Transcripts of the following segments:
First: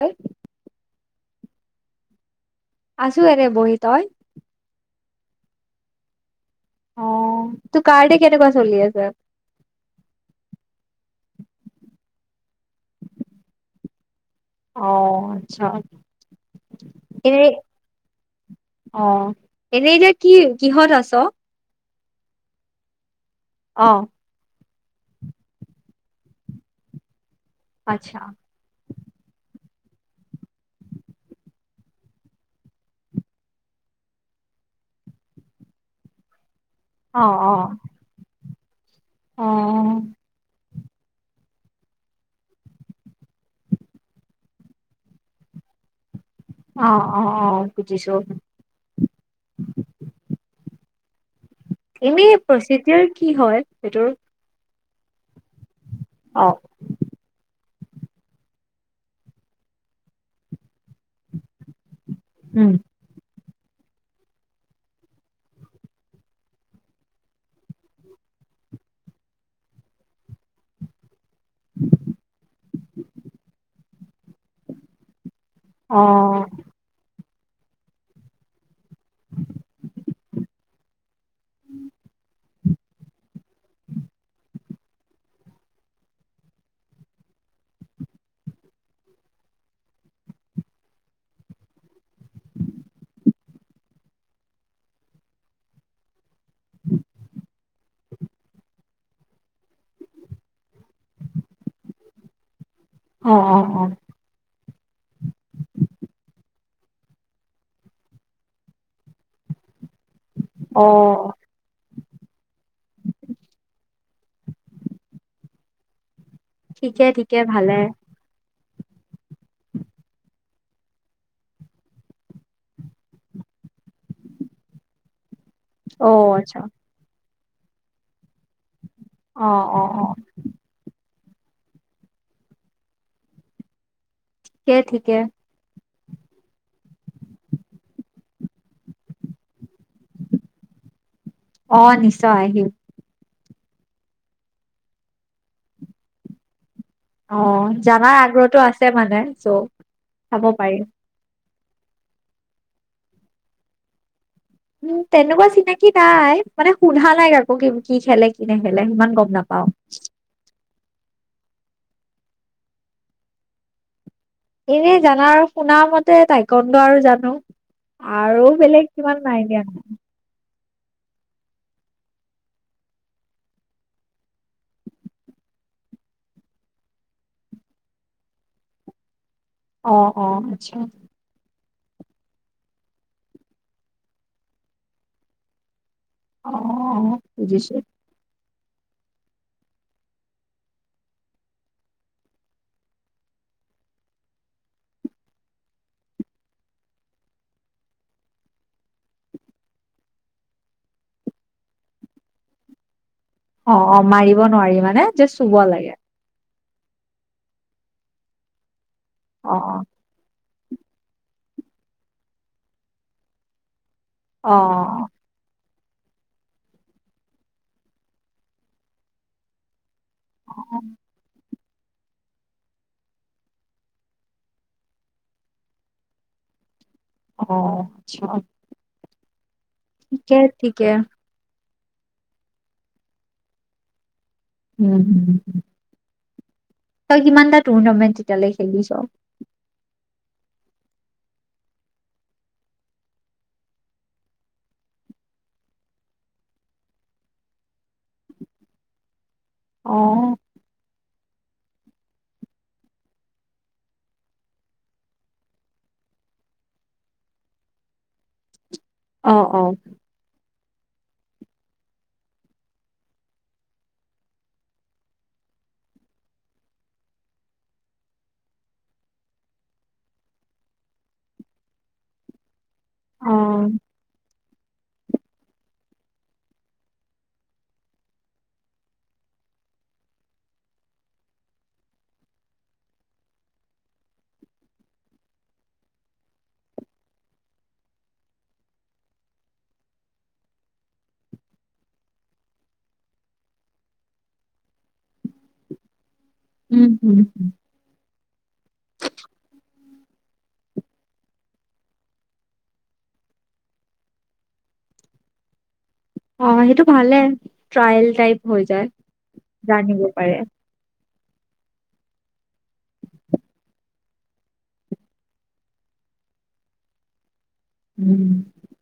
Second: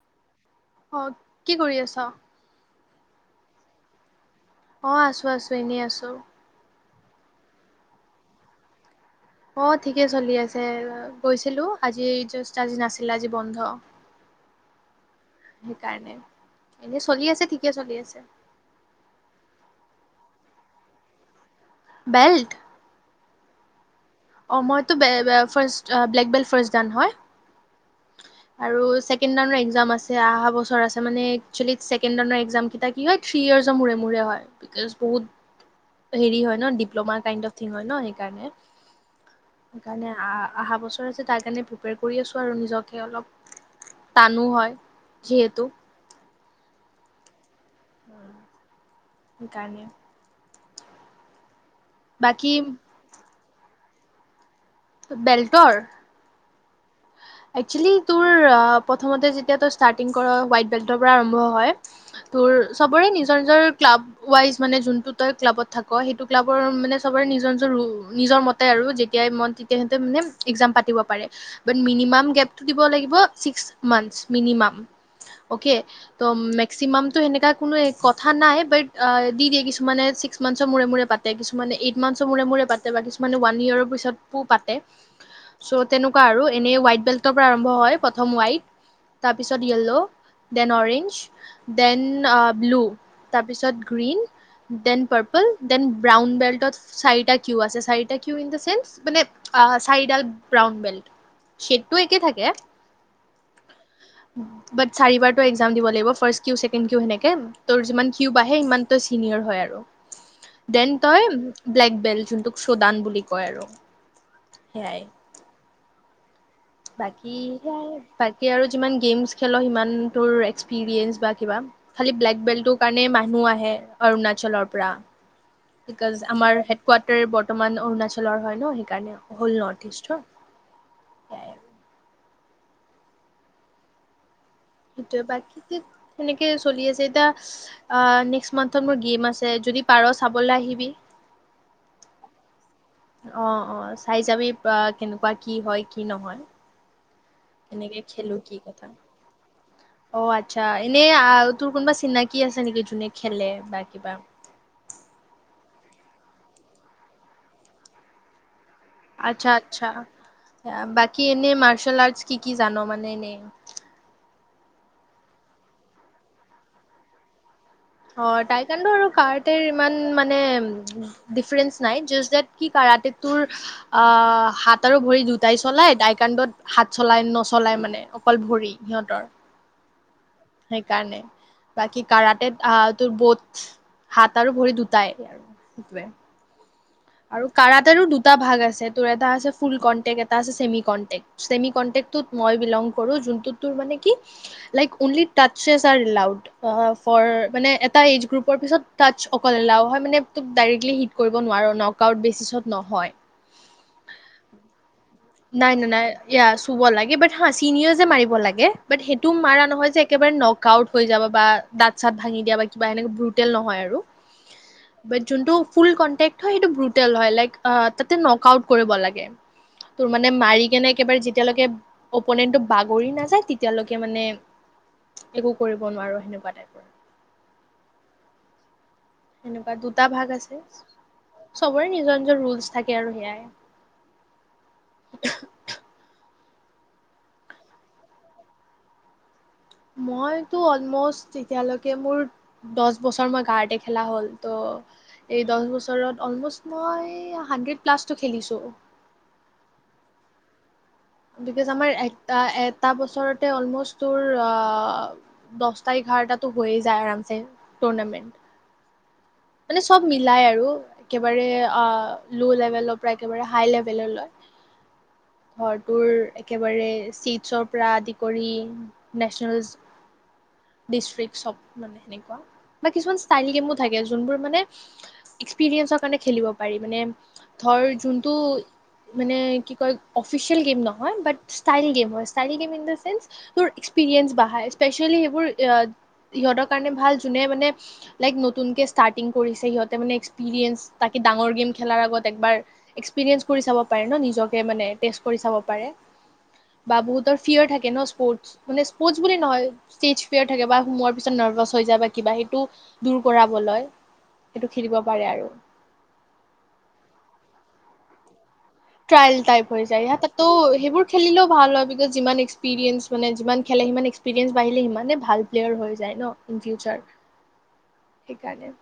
হা। অ কি কৰি আছ। আছো এনে বহি তই অঁ আছোঁ আছোঁ এনেই আছোঁ অ তোৰ কাৰাতে কেনেকুৱা চলি আছে। অ ঠিকে চলি আছে গৈছিলো আজি জাষ্ট আজি নাছিল আজি বন্ধ অ আচ্ছা সেইকাৰণে এনেই চলি এ আছে ঠিকে চলি আছে অ এনে যে কি কিহত আছ বেল্ট। অ অ মইতো বে এ ফাৰ্ষ্ট আহ ব্লেক বেল্ট ফাৰ্ষ্ট ডান হয়। আচ্ছা আৰু ছেকেণ্ড। একজাম আছে আহাবছৰ আছে মানে একচলি ছেকেণ্ড ৰাউণ্ডৰ একজাম কেইটা কি হয় থ্ৰী ইয়েৰ্চৰ মূৰে মূৰে হয় বিকজ বহুত হেৰি হয়। ন diploma O kind O of thing হয় ন সেই কাৰণে অ সেইকাৰণে আহ অহা বস্তু তাৰ কাৰণে প্ৰিপেৰ কৰি আছো আৰু নিজক অলপ টানো হয় যিহেতু অ অ অ। বুজিছো উহ সেইকাৰণে এনেই বাকী প্ৰচিডাৰ কি হয় সেইটো বেল্টৰ অ একচুৱেলি তোৰ প্ৰথমতে যেতিয়া তোৰ ষ্টাৰ্টিং কৰা হোৱাইট বেল্টৰ পৰা আৰম্ভ হয় তোৰ উম চবৰে নিচ। নিৰ নিজৰ ক্লাব ৱাইজ মানে যোনটো তই ক্লাবত থাক সেইটো ক্লাবৰ মানে চবৰে নিজৰ নিজৰ নিজৰ মতে আৰু যেতিয়াই মন তেতিয়াহতে মানে একজাম পাতিব পাৰে ব মিনিমাম গেপ দিব লাগিব ছিক্স মানচ মিনিমাম অকে অ ত মেক্সিম তৌ সেনেকা কোনো কথা নাই বাত দি দিয়ে‌ কিছুমানে‌ চিকচ মনতৰ মুৰে মুৰে পাতে কিছুমানে এয়েত মনতৰ মুৰে মুৰে পাতে কিছুমানে ওৱান ইয়েৰ পাছত ও পাতে চৌ তেনেকুৱা আৰু এনেই হোৱাইট বেল্টৰ পৰা আৰম্ভ হয় প্ৰথম হোৱাইট তাৰপিছত yellow then orange then blue তাৰপিছত green then purple then brown বেল্টত চাৰিটা কিউ আছে চাৰিটা কিউ ইন দ চেন্স মানে চাৰিডাল ব্ৰাউন বেল্ট শেষটো একেই থাকে অ অ অ বাট চাৰিবাৰতটো একজাম দিব লাগিব ফাৰ্ষ কিউ ছেকেণ্ড কিউ সেনেকে ত যিমান কিউ বাঢ়ে সিমানটা চিনিয়ৰ হয় আৰু অ দেন তই ব্লেক। বেল যোনটোক সুদান বুলি কয় আৰু সেইয়াই ঠিকে বাকী ঠিকে ভালে বাকী আৰু যিমান গেমছ খেল সিমান তোৰ এক্সপিৰিয়েঞ্চ বা কিবা খালি ব্লেক বেল্টৰ কাৰণে মানুহ আহে অৰুণাচলৰ পৰা অ বিকজ আমাৰ আচ্ছা হেড কোৱাৰ্টাৰ ব বৰ্তমান অৰুণাচলৰ হয় ন সেইকাৰণে কাৰণে অ হ'ল অ নৰ্থ অ ইষ্টৰ সেয়াই আৰু ঠিকে ঠিকে সেইটোৱে বাকী কি সেনেকে চলি আছে এতিয়া অ নেক্স মান্থত মোৰ গেম আছে যদি পাৰ চাবলৈ আহিবি অ নিশ্চয় আহিম অ অ চাই যাবি পা কেনেকোৱা কি হয় কি নহয় অ কেনেকে জানাৰ খেলো কি আগ্ৰহটো কথা আছে মানে চ' অ চাব আচ্ছা পাৰি এনে তোৰ কোনোবা চিনাকি আছে নেকি যোনে খেলে বা কিবা উম তেনেকোৱা চিনাকি নাই মানে শুধা নাই কাকো কি খেলে কি নেখেলে সিমান গম আচ্ছা নাপাও আচ্ছা বাকী এনেই মাৰচেল আৰ্টচ কি কি জান মানে এনেই এনে জানা আৰু শুনা মতে টাইকনড আৰু জানো অ আৰু বেলেগ টাইকান্ডো আৰু কিমান নাই কাৰাটে দিয়া। ইমান মানে ডিফাৰেঞ্চ নাই জাষ্ট ডেট কি কাৰাতেত তোৰ আহ হাত আৰু ভৰি দুটাই চলাই টিইকান্ডোত হাত চলাই নচলাই মানে অকল ভৰি সিহঁতৰ অ অ', আচ্ছা সেই কাৰণে বাকী কাৰাতে আহ তোৰ বৌথ হাত আৰু ভৰি দুটাই আৰু সেইটোৱে অ', অ আৰু বুজিছো কাৰতেৰো দুটা ভাগ আছে ছে তোৰ এটা আছে ফুল কন্টেক্ট এটা আছে চেমি কন্টেক্ট সেইটোত মই বিলং কৰো যোনটোত তোৰ মানে কি like only touches allowed for মানে এটা এজ গ্ৰুপৰ পিছত টাৰ্চঅকল এলাও হয় মানে তোক ডাইৰেক্টলি হিট কৰিব নোৱাৰ ন কাউট বেচিছত নহয় অ অ মাৰিব নোৱাৰি মানে যে চুব নাই নাই লাগে নাই ইয়াছ চুব লাগে বাট সাঁ চিনআযে মাৰিব লাগে বাট সেইটোও মাৰা অ', নহয় যে একেবাৰে ন কাউট হৈ যাব বা দাঁত চাত ভাঙি দিয়া বা কিবা এনেকে ব্ৰুটেল নহয় আৰু অ বাট যোনটো ফুল কনটেক্ট্ৰ হয় সেইটো ব্ৰুটেল হয় ল তাতে নক আউট কৰিব লাগে তোৰ মানে মাৰি অ', কেনে একেবাৰে যেতিয়ালৈকে অপনেনটো বাগৰি নাযায় তেতিয়ালৈকে মানে একো কৰিব নোৱাৰো সেনেকোৱা টাইপ অ আচ্ছা সেনেকোৱা দুটা ভাগ ঠিকে আছে ঠিকে চবৰে নিজৰ নিজৰ ৰুলচ থাকে আৰু সেয়াই উম উম তোৰ কিমান এটা টুৰ্ণামেণ্ট তেতিয়ালৈ খেলিছ মইতো অলমষ্ট এতিয়ালৈকে মোৰ দহ বছৰ মই কাৰাতে খেলা হ'ল ত' এই দহ বছৰত অলম মই হাড্ৰেড প্লাছটো খেলিছোঁ অ', বিকজ আমাৰ এটা বছৰতে অল মোষ্ট তোৰ দটা এঘাৰটো হৈয়ে যায় আ টুৰ্ণামেন্ট অ', অ', মানে চব মিলাই আৰু একেবাৰে ল' লেভেলৰ পৰা একেবাৰে হাই লেভেল ল ঘৰটোৰ একেবাৰে চিটছৰ পৰা আদি কৰি নেচনেল ডিষ্ট্ৰিক চব মানে সেনেকুৱা বা কিছুমান অ', ষ্টাইল গেমো থাকে বোৰ মানে এক্সপিৰিয়েন কাৰনে খেলিব‌ পাৰি মানে ধৰ যোনতো অফিছেযেলি গেম নহয় বাট ষ্ট গেম তোৰ একস্পিমেন বঢ়া সিহঁত কাৰনে ভাল কোনে লাইক ষ্টাৰ্টি কৰি সিহঁতি মানে এক্সপিৰিয়ে ডাঙৰ গেম খেলাৰ এক্সিৰিয়ে পাৰি চাব পাৰে নিজকে উম, বা উম, বহুতৰ উম। ফিয়ৰ থাকে ন স্পৰ্ট মানে স্পৰ্টছ বুলি নহয় ষ্টেজ ফেয়াৰ থাকে বা সোমোৱাৰ পিছত নাৰ্ভাচ হৈ যায় বা কিবা সেইটো দূৰ কৰাবলৈ সেইটো খেলিব পাৰে আৰু অ সেইটো ভালে ট্ৰায়েল টাইপ হৈ যায়। ট্ৰায়েল টাইপ হৈ জানিব যায় স পাৰে তাতো সেইবোৰ খেলিলেও ভাল হয় বিকজ যিমান এক্সপিৰিয়েঞ্চ মানে যিমান খেলে সিমান এক্সপিৰিয়েন্ঞ্চ বাঢ়িলে সিমানে ভাল প্লেয়াৰ হৈ যায় ন ইন ফিউচাৰ উম সেইকাৰণে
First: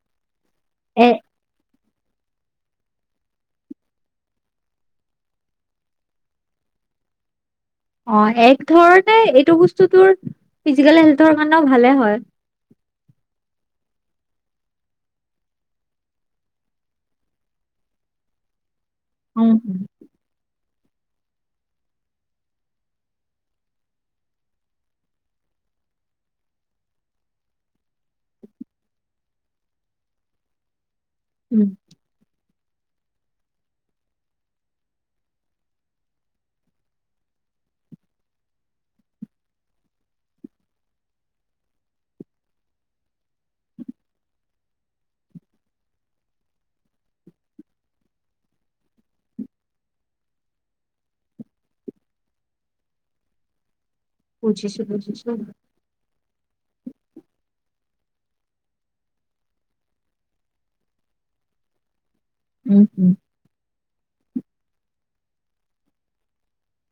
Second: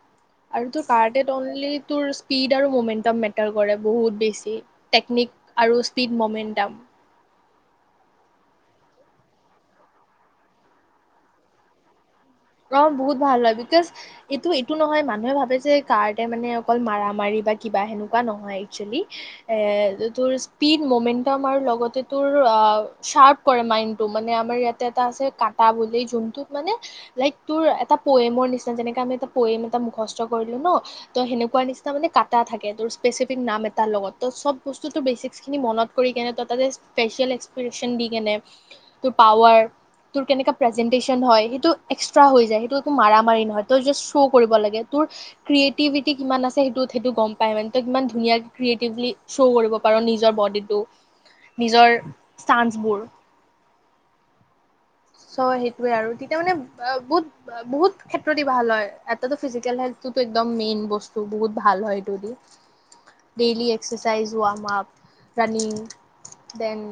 আৰু তোৰ এ কাৰ্ট অনলি তোৰ স্পীড আৰু মমেন্টম মেটাৰ কৰে বহুত বেছি টেকনিক আৰু স্পীড মমেণ্টাম অ এক ধৰণে এইটো বস্তু তোৰ ফিজিকেল হেল্থৰ কাৰণেও ভালে হয় অ বহুত ভাল হয় বিকজ এইটো এইটো নহয় মানুহে ভাবে যে কাৰতে মানে অকল মাৰা মাৰি বা কিবা সেনেকুৱা নহয় উম উম তোৰ স্পিড মোন্তাম আৰু লগতে তোৰ চাৰপ কৰে মাইণ্ডটো মানে আমাৰ ইয়াতে এটা আছে কাটা বুলি যোনটোত মানে লাইক তোৰ এটা পয়েমৰ নিচিনা যেনেকে আমি এটা পয়েম এটা মুখস্থ কৰিলো ন তো সেনেকোৱা উম, নিচিনা মানে কাটা থাকে তোৰ স্পেচিফিক নাম এটা লগত ত চব বস্তু তোৰ বেচিক খিনি মনত কিনে ত তাতে ফেচিয়েল এক্সপ্ৰেচন দি কেনে তোৰ পাৱাৰ তোৰ কেনেক প্ৰেজেন্টেচন হয় সেইটো এক্সট্ৰা হৈ যায় সেইটো একো মাৰ মাৰি নহয় তই জাষ্ট শ্ব' কৰিব লাগে তোৰ ক্ৰিয়েটিভিটি কিমান আছে সেইটো সেইটো গম পাই মান তই কিমান ধুনীয় ক্ৰিয়েটিভলি শ্ব' কৰিব পাৰ নিজৰ বডিটো নিজৰ চানচবোৰ বুজিছো বুজিছো চৌ সেইটোয়ে আৰু তেতিয়া মানে বহুত বহুত ক্ষেত্ৰত দি ভাল হয় এটা ফিজিকেল হলটো একদম মেইন বস্তু বহুত ভাল হয় এইটো দি উম উম ডেইলি এক্সাৰচাইজ হোৱা মপ running then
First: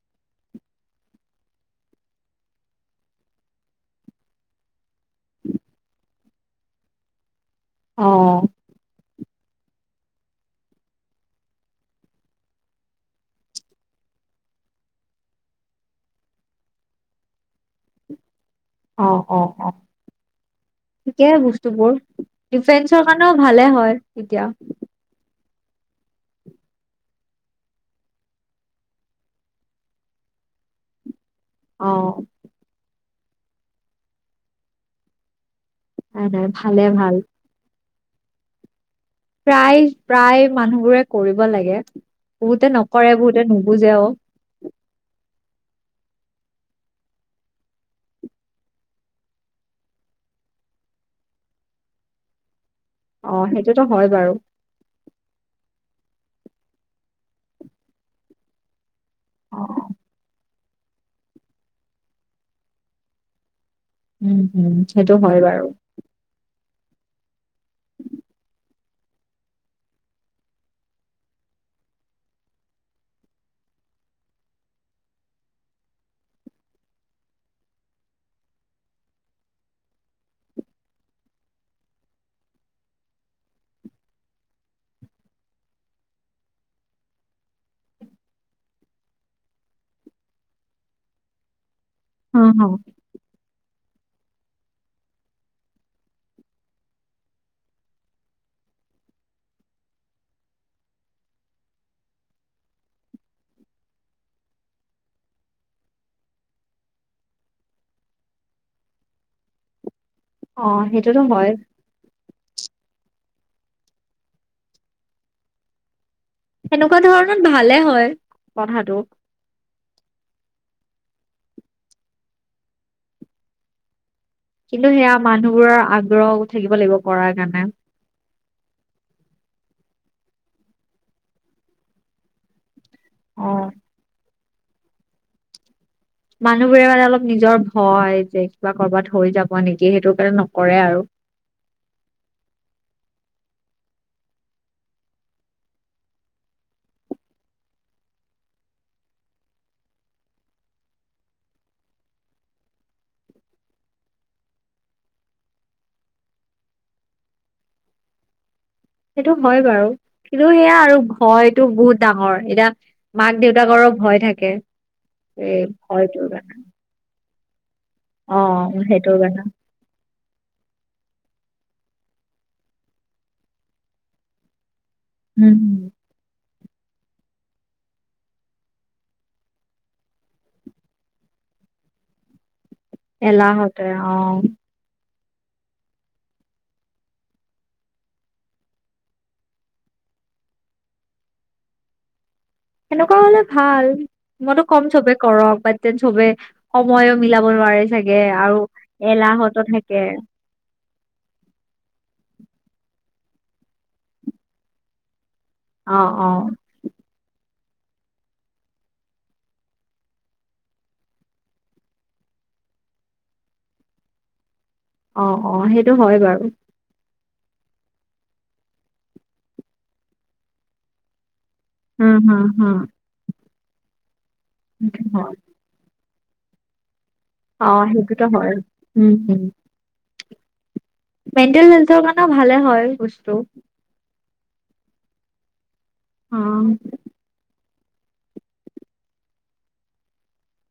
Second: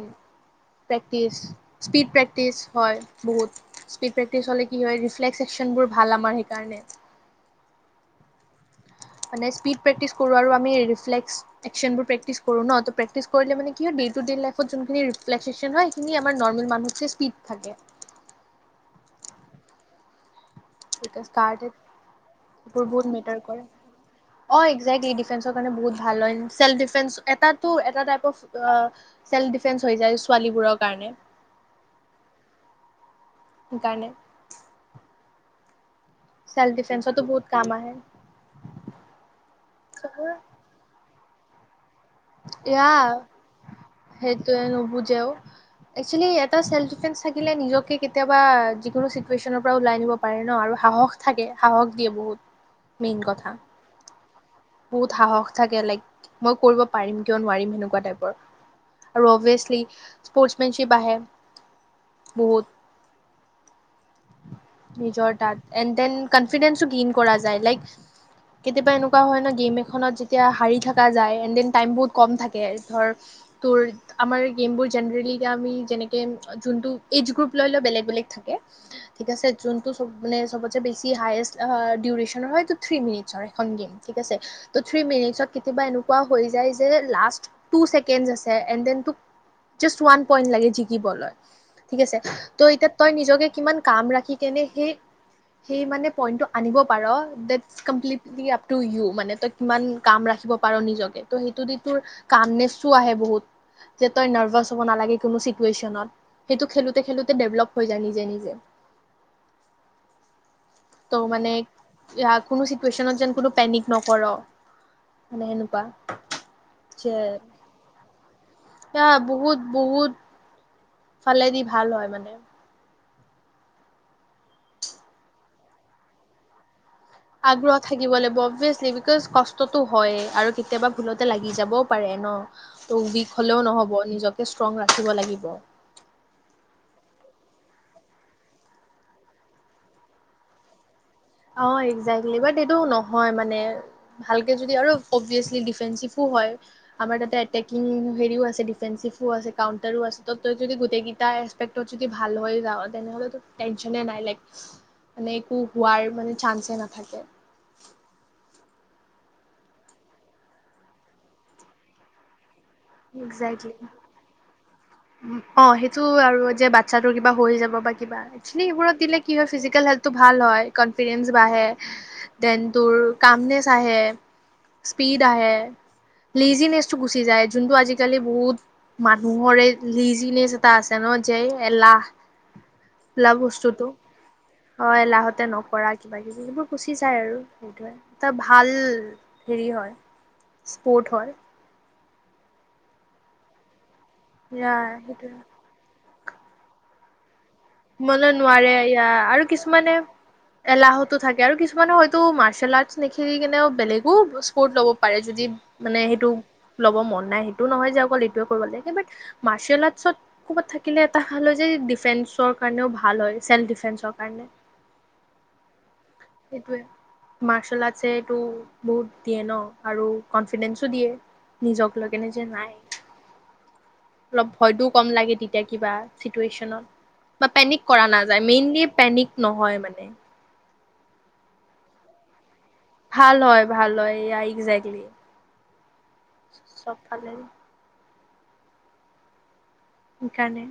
practice speed practice হয় বহুত স্পীড প্ৰেক্টিচ হ'লে কি হয় ৰিফ্লেক্স একচনবোৰ ভাল আমাৰ সেইকাৰণে অহ মানে স্পিড প্ৰেক্টিছ কৰো আৰু আমি ৰিফ্লেশ এক্সনবোৰ প্ৰক্টিচ কৰো ন ত প্ৰেক্টিচ কৰিলে মানে কি হয় দেটো দেটো মানে ইফৰট যুনখিনি ৰেফ্লেক্সেচন হয় সেইখিনি আমাৰ নৰ্মাল মানু্হ স্পিড থাকে অ অ অ এতিয়া ঠিকেই ষ্টাৰ্টেড বস্তুবোৰ সেইবোৰ ডিফেন্সৰ বহুত কাৰনেও মেটাৰ কৰে ভালে হয় এতিয়া অ একজেক্টলি বহুত ডিফেন্সৰ কাৰনে ভাল হয় চেলফ দিফেন্স এটাটো এটা টাইপৰ অ চেলফ ডিফেন্স হৈ যায় ছোৱালীবোৰৰ কাৰণে অহ সেইকাৰণে। নাই নাই চেল্ফ ভালে ভাল ডিফেন্সৰো বহুত কাম আহে। প্ৰায় প্ৰায় মানুহবোৰে। কৰিব লাগে। বহুতে ইয়া নকৰে বহুতে নুবুজেও সেইটো এন নুবুজে ও। একসুৱেলি এটা চেল্ফ ডিফেন্স থাকিলে নিজকে কেতিয়াবা যিকোনো চিটুৱেচনৰ পৰা ওলাই নিব পাৰে ন আৰু সাহস থাকে সাহস দিয়ে বহুত। মেইন অ কথা সেইটোতো হয় বাৰু। বহুত সাহস থাকে লাইক মই কৰিব পাৰিম কিয় নোৱাৰিম সেনেকুৱা টাইপৰ। আৰু অ অভিয়ছলি স্পৰ্ট। স্পেনিচ বাবে বহুত। উম হম সেইটো হয় বাৰু। কনফিডেঞ্চটো গেইন কৰা যায় লাইক কেতিয়াবা এনেকুৱা হয় ন। গেম এখনত যেতিয়া হাৰি থকা যায়। এন দেন টাইম বহুত কম থাকে ধৰ তোৰ আমাৰ গেমবোৰ জেনেৰেলি এতি আমি যেনেকে যোনটো এজ গ্ৰুপ লৈ লৈ বেলেগ বেলেগ থাকে। ঠিক আছে যোনটো চব মানে চবতছে বেছি হায়েষ্ট ডিওৰাচনৰ হয় এইটো থ্ৰি মিনিটচৰ হয় ঠিক আছে। ত থ্ৰি মিনিটচৰ কেতিয়াবা এনেকোঁৱা হৈ যায়। যে লাষ্ট টো ছেকেণ্ড এণ্ড ডেন টো জাস্ত ৱান পইণ্ট লাগে জিকিবলৈ। ঠিক আছে অ অ ত' এতিয়া তই নিজকে কিমান। কাম ৰাখি কেনে সেই সেই মানে পইন্টটো আনিব পাৰ ডট কমপ্লিট আপ টো য়ো মানে তই কিমান কাম ৰাখিব পাৰ নিজকে ত সেইটোদি তোৰ কামনেচো আহে বহুত যে তই নাৰ্ভাচ হব নালাগে। কোনো চিটুৱেচনত সেইটো খেলোতে খেলোতে ডেভলপ হৈ য নিজে নিজে। অ ত' সেইটোতো মানে হয়। কোনো চিটুৱেচনত যেন কোনো পেনিক নকৰ, মানে সেনেকুৱা।। সেনেকুৱা যে ধৰণত ভালে হয় কথাটো। ফালে দি ভাল হয় মানে। কিন্তু সেয়া মানুহ বোৰৰ আগ্ৰহও থাকিব লাগিব। কৰাৰ কাৰণে। আগ্ৰহ থাকিব লাগিব, অভিযেচলি বিকজ কষ্ট টো হয় আৰু কেতিয়াবা ভুলতে লাগি যাবও পাৰে ন। ত বিষ হলেও অ'। নহ'ব নিজক। ষ্ট্ৰং ৰাখিব লাগিব। মানুহবোৰে মানে অলপ নিজৰ ভয়, যে কিবা কৰবাত হৈ যাব নেকি? সেইটো কাৰণে নকৰে আৰু। অ' একজেক্টলি বাট এইটো নহয় মানে ভালকে যদি আৰু অভিয়াচলি ডিফেঞ্চিভো হয়। আমাৰ তাতে এটেকিং হেৰিও আছে, ডিফেঞ্চিভো আছে কাউন্টাৰো আছে ত তই যদি গোটেই কেইটা এপেক্টত যদি ভাল হয় যাও, তেনেহলে টেনচনে নাই লাইক মানে একো হোৱাৰ। মানে চান্সে নাথাকে। সেইটো হয় বাৰু কিন্তু সেয়া আৰু ভয়তটো বহুত ডাঙৰ এতিয়া। মাক দেউতাকৰো ভয় থাকে। উ' এই অ' সেইটো ভয়টোৰ আৰু কাৰণে যে বাচ্ছাটোৰ কিবা। বা হৈ যাব, বা। কিবা অ' অক্সুৱেলি সেইটোৰ দিলে কি কাৰণে। হয় ফিজিকেল হেলথটো ভাল হয়। কনফিডেন্স বাঢ়ে দেন তোৰ কামনেচ আহে। স্পীড আহে,। উম, উম। লেজিনেচটো গুচি যায়, যোনটো আজিকালি বহুত মানুহৰে। লিজিনেছ এতা আছে ন যে এলাহ। বোলা এলাহতে অ', তাতে নকৰা কিবা-কিবি, সেইবোৰ গুচি যায় আৰু সেইটৰে এটা ভাল হেৰি হয় স্পৰ্ট হয়। সেনেকুৱা হলে ভাল। মইতো কম চবে সেইটোৱে কৰক বাত সবে সময়ো মিলাব নোৱাৰাৰে চাগে মানে আৰু নোৱাৰে ইয়া এলাহতো থাকে। টো, থাকে আৰু কিছুমানে হয়তো মাৰ্চেল আৰ্টছ নেখিৰিকেনেও বেলেগো স্পৰ্ট ল'ব পাৰে। যদি অ', মানে সেইটো অ', ল'ব মন নাই, সেই এইটো নহয় যে অকল এইটোৱে কৰিব লাগে। মাৰ্চেল আৰ্টচত ক'বাত থাকিলে এটা ভাল হয় যে ডিফেন্সৰ কাৰণেও ভাল হয়, চেল্ফ-ডিফেন্সৰ কাৰণে। অ'-অ', সেইটো হয় বাৰু। মাৰ্চেল-আৰ্টছেটো বহুত দিয়ে ন আৰু কনফিদেঞ্চো দিয়ে। নিজক হুম, লাগে হুম, নিজে নাই, হুম, অলপ ভয়তো সেইটো কম লাগে হয়। তেতিয়া কিবা, চিটুৱেশ্যনত। বা অ', পেনিক কৰা সেইটোতো নাযায়, হয়। মেইনলি উম, পেনিক হুম নহয় মানে। মেণ্টেল হেল্থৰ কাৰণেও ভালে হয়। বস্তু। ভাল হয় ভাল হয়। এই আগ এ্জে্টল। অ', চবফালে। সেই কাৰণে।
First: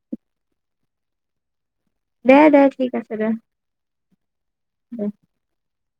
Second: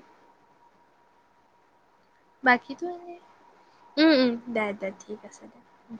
দে দে বাকীতো ঠিক এনে আছে দে। উম উম দে দে ঠিক আছে দে। উম